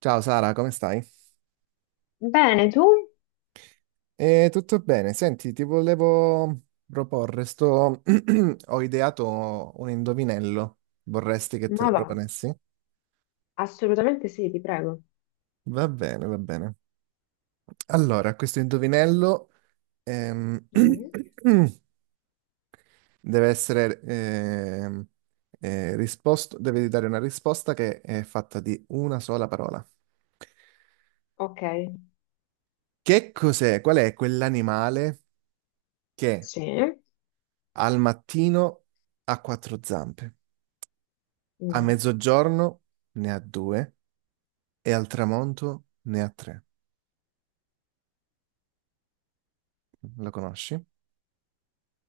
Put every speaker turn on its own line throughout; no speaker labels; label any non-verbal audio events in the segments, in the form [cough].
Ciao Sara, come stai?
Bene, tu?
Tutto bene. Senti, ti volevo proporre, sto... [clears throat] ho ideato un indovinello. Vorresti che te
Ma
lo
va,
proponessi?
assolutamente sì, ti prego.
Va bene, va bene. Allora, questo indovinello ehm,
Mm,
[clears throat] deve essere risposto, devi dare una risposta che è fatta di una sola parola.
ok,
Che cos'è? Qual è quell'animale che
sì.
al mattino ha quattro zampe? A
Mm.
mezzogiorno ne ha due e al tramonto ne ha tre. Lo conosci?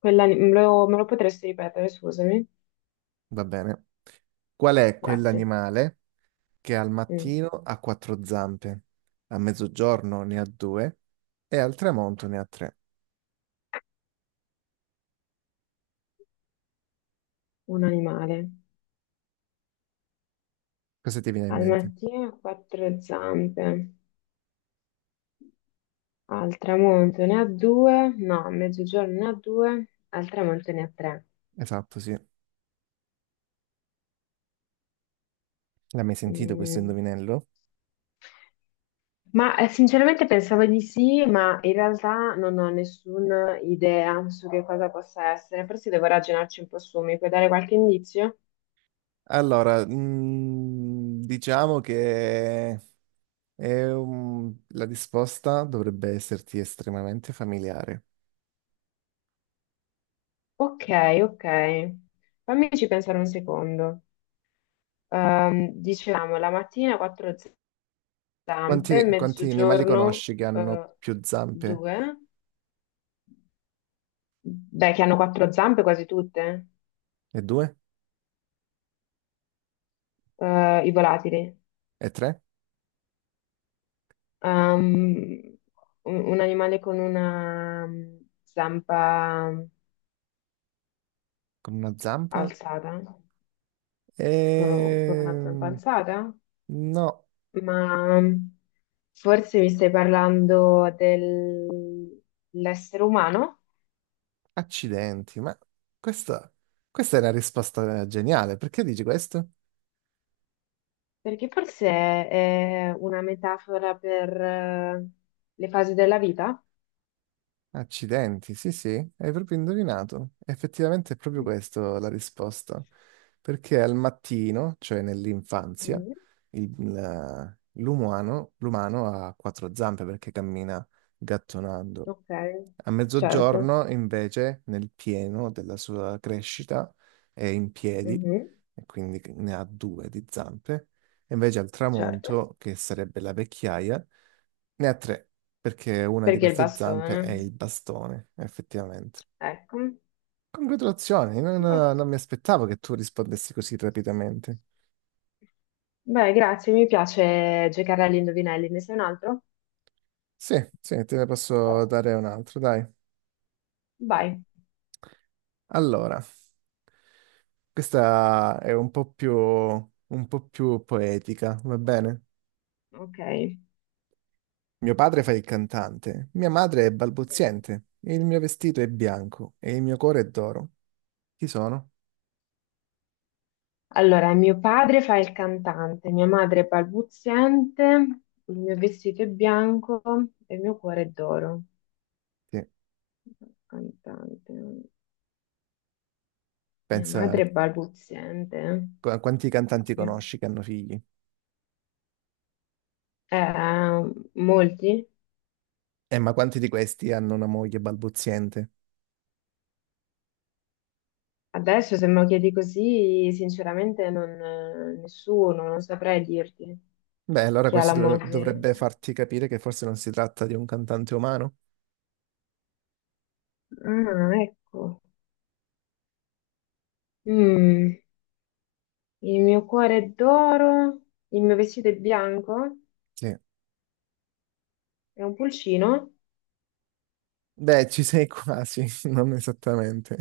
Me lo potresti ripetere, scusami?
Va bene. Qual è
Grazie.
quell'animale che al
Mm,
mattino ha quattro zampe, a mezzogiorno ne ha due e al tramonto ne ha tre?
Un animale.
Cosa ti viene in
Al
mente?
mattino ha quattro zampe, al tramonto ne ha due, no, a mezzogiorno ne ha due, al tramonto ne ha tre.
Esatto, sì. L'hai mai sentito questo
Mm.
indovinello?
Ma sinceramente pensavo di sì, ma in realtà non ho nessuna idea su che cosa possa essere. Forse devo ragionarci un po' su, mi puoi dare qualche indizio?
Allora, mm, diciamo che è un- la risposta dovrebbe esserti estremamente familiare.
Ok, ok. Fammici pensare un secondo. Dicevamo, la mattina quattro zampe,
Quanti animali
mezzogiorno
conosci che hanno
eh,
più zampe?
due. Beh, che hanno quattro zampe quasi tutte,
E due?
i volatili.
E tre?
Ehm, un animale con una zampa
Con una zampa?
alzata, con
E...
una zampa alzata,
No,
ma forse mi stai parlando dell'essere umano,
accidenti, ma questa, questa è una risposta geniale. Perché dici questo?
perché forse è una metafora per le fasi della vita.
Accidenti, sì, sì, hai proprio indovinato. Effettivamente è proprio
Mm.
questa la risposta. Perché al mattino, cioè nell'infanzia,
Mm,
il- la- l'umano ha quattro zampe perché cammina gattonando.
ok,
A
certo,
mezzogiorno, invece, nel pieno della sua crescita, è in piedi
mhm,
e quindi ne ha due di zampe. E invece al
certo,
tramonto, che sarebbe la vecchiaia, ne ha tre, perché una di
perché il
queste zampe è
bastone,
il bastone, effettivamente.
ecco.
Congratulazioni, non,
Boh.
non mi aspettavo che tu rispondessi così rapidamente.
Beh, grazie, mi piace giocare agli indovinelli, ne sei un altro?
Sì, sì, te ne posso dare un altro, dai.
Vai,
Allora, questa è un po' più poetica, va bene?
ok.
Mio padre fa il cantante, mia madre è
Mm.
balbuziente, il mio vestito è bianco e il mio cuore è d'oro. Chi sono?
Allora, mio padre fa il cantante, mia madre è balbuziente, il mio vestito è bianco e il mio cuore è d'oro.
Sì,
Cantante, mia
pensa
madre è balbuziente.
qu- quanti cantanti
Mio-
conosci che hanno figli.
Molti?
Ma quanti di questi hanno una moglie balbuziente?
Adesso se me lo chiedi così, sinceramente non, nessuno, non saprei dirti
Beh, allora
chi ha
questo
la
dov-
moglie.
dovrebbe farti capire che forse non si tratta di un cantante umano.
Ah, ecco. Mm, il mio cuore è d'oro, il mio vestito è bianco.
Sì.
È un pulcino?
Beh, ci sei quasi, [laughs] non esattamente.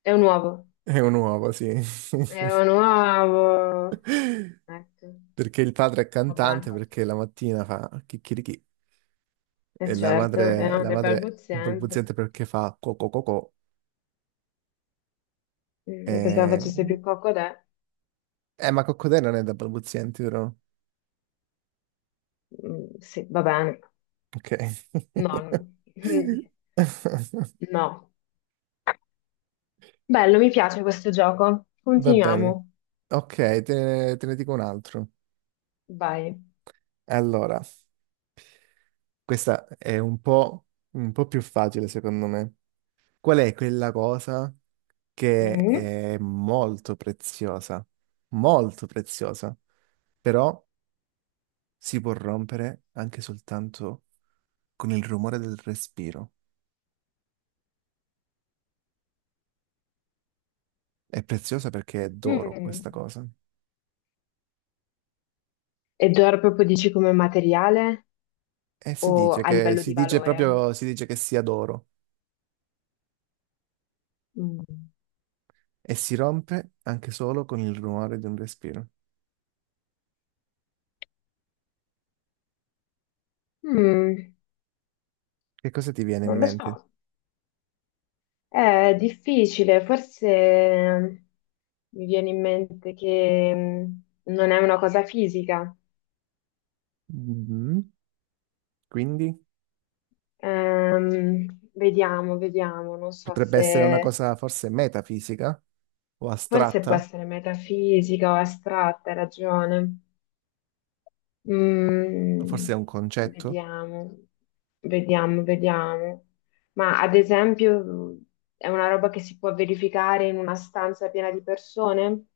È un uovo.
È un uovo, sì.
È
[laughs]
un uovo. Ecco,
Perché il padre è
vabbè.
cantante, perché la mattina fa chicchirichì.
E
E
certo, è
la
anche
madre è
barbozzante.
balbuziente perché fa coco coco.
Io pensavo facesse
E...
più cocodè.
eh, ma coccodè non è da balbuzienti, vero?
Mm, sì, va bene.
Ok.
No, mm,
[laughs]
[laughs] no. Bello, mi piace questo gioco.
Va bene.
Continuiamo.
Ok, te ne dico un altro.
Vai.
Allora, questa è un po' più facile, secondo me. Qual è quella cosa che
Mm,
è molto preziosa? Molto preziosa, però si può rompere anche soltanto con il rumore del respiro. È preziosa perché è d'oro
mm.
questa cosa.
Ed ora proprio dici come materiale
E si
o
dice
a
che,
livello
si
di
dice
valore?
proprio, si dice che sia d'oro
Mm.
e si rompe anche solo con il rumore di un respiro.
Mm,
Che cosa ti viene in
non lo so.
mente?
È difficile, forse mi viene in mente che non è una cosa fisica.
Mm, quindi
Ehm, vediamo, vediamo, non so
potrebbe essere una
se
cosa forse metafisica o
forse può
astratta,
essere metafisica o astratta, hai ragione.
o
Mm,
forse è un concetto?
vediamo, vediamo, vediamo. Ma ad esempio è una roba che si può verificare in una stanza piena di persone?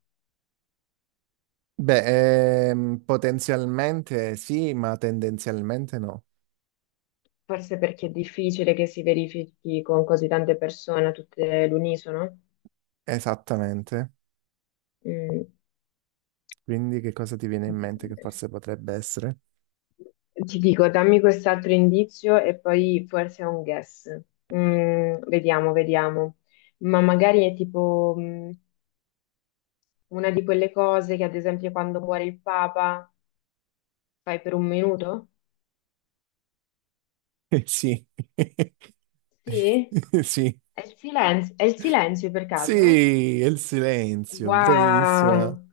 Beh, potenzialmente sì, ma tendenzialmente no.
Forse perché è difficile che si verifichi con così tante persone, tutte all'unisono.
Esattamente.
Mm.
Quindi che cosa ti viene in mente che forse potrebbe essere?
Ti dico, dammi quest'altro indizio e poi forse è un guess. Vediamo, vediamo. Ma magari è tipo, una di quelle cose che, ad esempio, quando muore il Papa fai per un minuto?
Sì. [laughs]
Sì?
Sì.
È il silenzio per caso?
Sì, è il silenzio, bravissima.
Wow,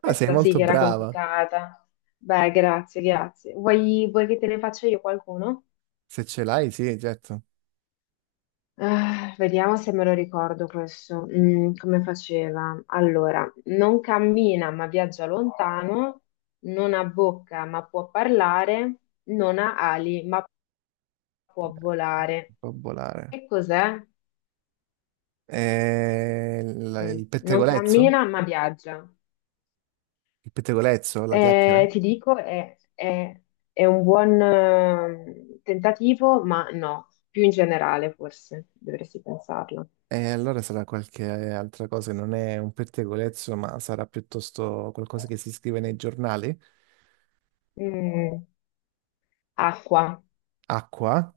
Ah, sei
sì
molto
che era
brava.
complicata. Beh, grazie, grazie. Vuoi che te ne faccia io qualcuno?
Se ce l'hai, sì, certo.
Ah, vediamo se me lo ricordo questo. Come faceva? Allora, non cammina ma viaggia lontano, non ha bocca ma può parlare, non ha ali ma può volare.
Può volare.
Che cos'è?
La-
Mm,
il
non
pettegolezzo?
cammina ma viaggia.
Il pettegolezzo, la chiacchiera?
Ti dico, è un buon tentativo, ma no, più in generale forse dovresti pensarlo.
E allora sarà qualche altra cosa, non è un pettegolezzo, ma sarà piuttosto qualcosa che si scrive nei giornali.
Mm, acqua.
Acqua?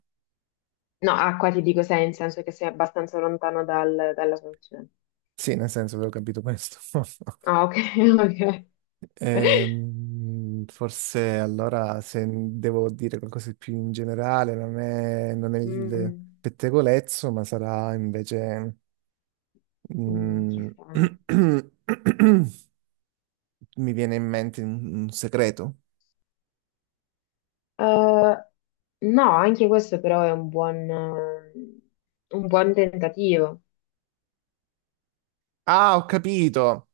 No, acqua ti dico sei, in senso che sei abbastanza lontano dalla soluzione.
Sì, nel senso, avevo capito questo. [laughs]
Ah, ok, [laughs] ok.
Forse allora se devo dire qualcosa di più in generale, non è il
Mm,
pettegolezzo, ma sarà invece...
mm,
mm,
chissà.
[clears throat] mi viene in mente un segreto.
No, anche questo però è un buon tentativo.
Ah, ho capito!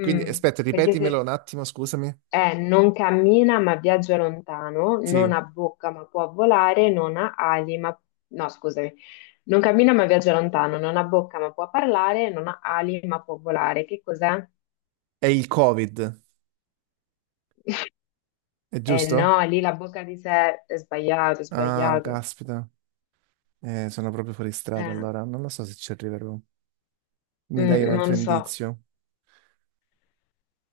Quindi aspetta,
perché
ripetimelo
se.
un attimo, scusami.
Non cammina ma viaggia lontano,
Sì,
non ha bocca ma può volare, non ha ali ma. No, scusami. Non cammina ma viaggia lontano, non ha bocca ma può parlare, non ha ali ma può volare. Che cos'è?
è il Covid, è
Eh
giusto?
no, lì la bocca di sé è sbagliato, è
Ah,
sbagliato.
caspita, eh, sono proprio fuori strada
Eh,
allora, non lo so se ci arriverò. Mi dai un
non
altro
lo so.
indizio?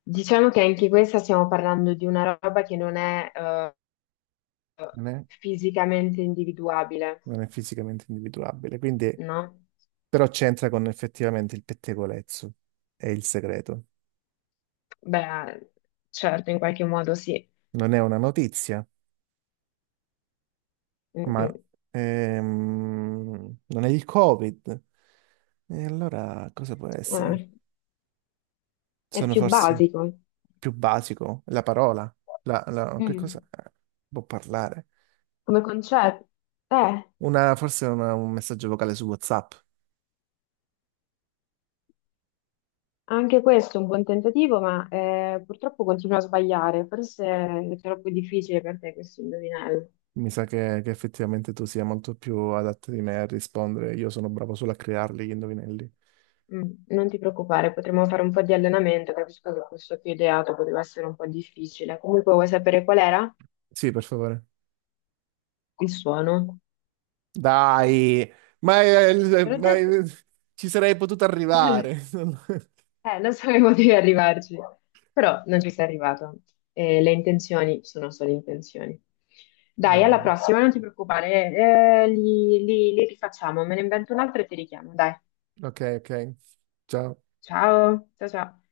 Diciamo che anche questa stiamo parlando di una roba che non è
Non è?
fisicamente individuabile,
Non è fisicamente individuabile, quindi
no?
però c'entra con effettivamente il pettegolezzo, è il segreto.
Beh, certo, in qualche modo sì.
Non è una notizia,
Mm,
ma
mm.
non è il Covid. E allora cosa può essere?
Eh. È
Sono
più
forse
basico.
più basico, la parola, la, la- che cosa
Mm.
può parlare?
Come concetto. Eh,
Una, forse una- un messaggio vocale su WhatsApp.
anche questo è un buon tentativo, ma purtroppo continua a sbagliare. Forse è troppo difficile per te questo indovinello.
Mi sa che effettivamente tu sia molto più adatto di me a rispondere. Io sono bravo solo a crearli gli indovinelli.
Non ti preoccupare, potremmo fare un po' di allenamento. Capisco che questo che ho ideato poteva essere un po' difficile. Comunque, vuoi sapere qual era?
Sì, per favore.
Il suono.
Dai,
Te l'ho
ma,
detto.
ci sarei potuto arrivare. [laughs]
[laughs] Non sapevo [laughs] di arrivarci, però non ci sei arrivato. Le intenzioni sono solo intenzioni.
Va
Dai, alla
bene.
prossima, non ti preoccupare, li rifacciamo, me ne invento un altro e ti richiamo. Dai,
Ok, ok. Ciao.
ciao, ciao ciao.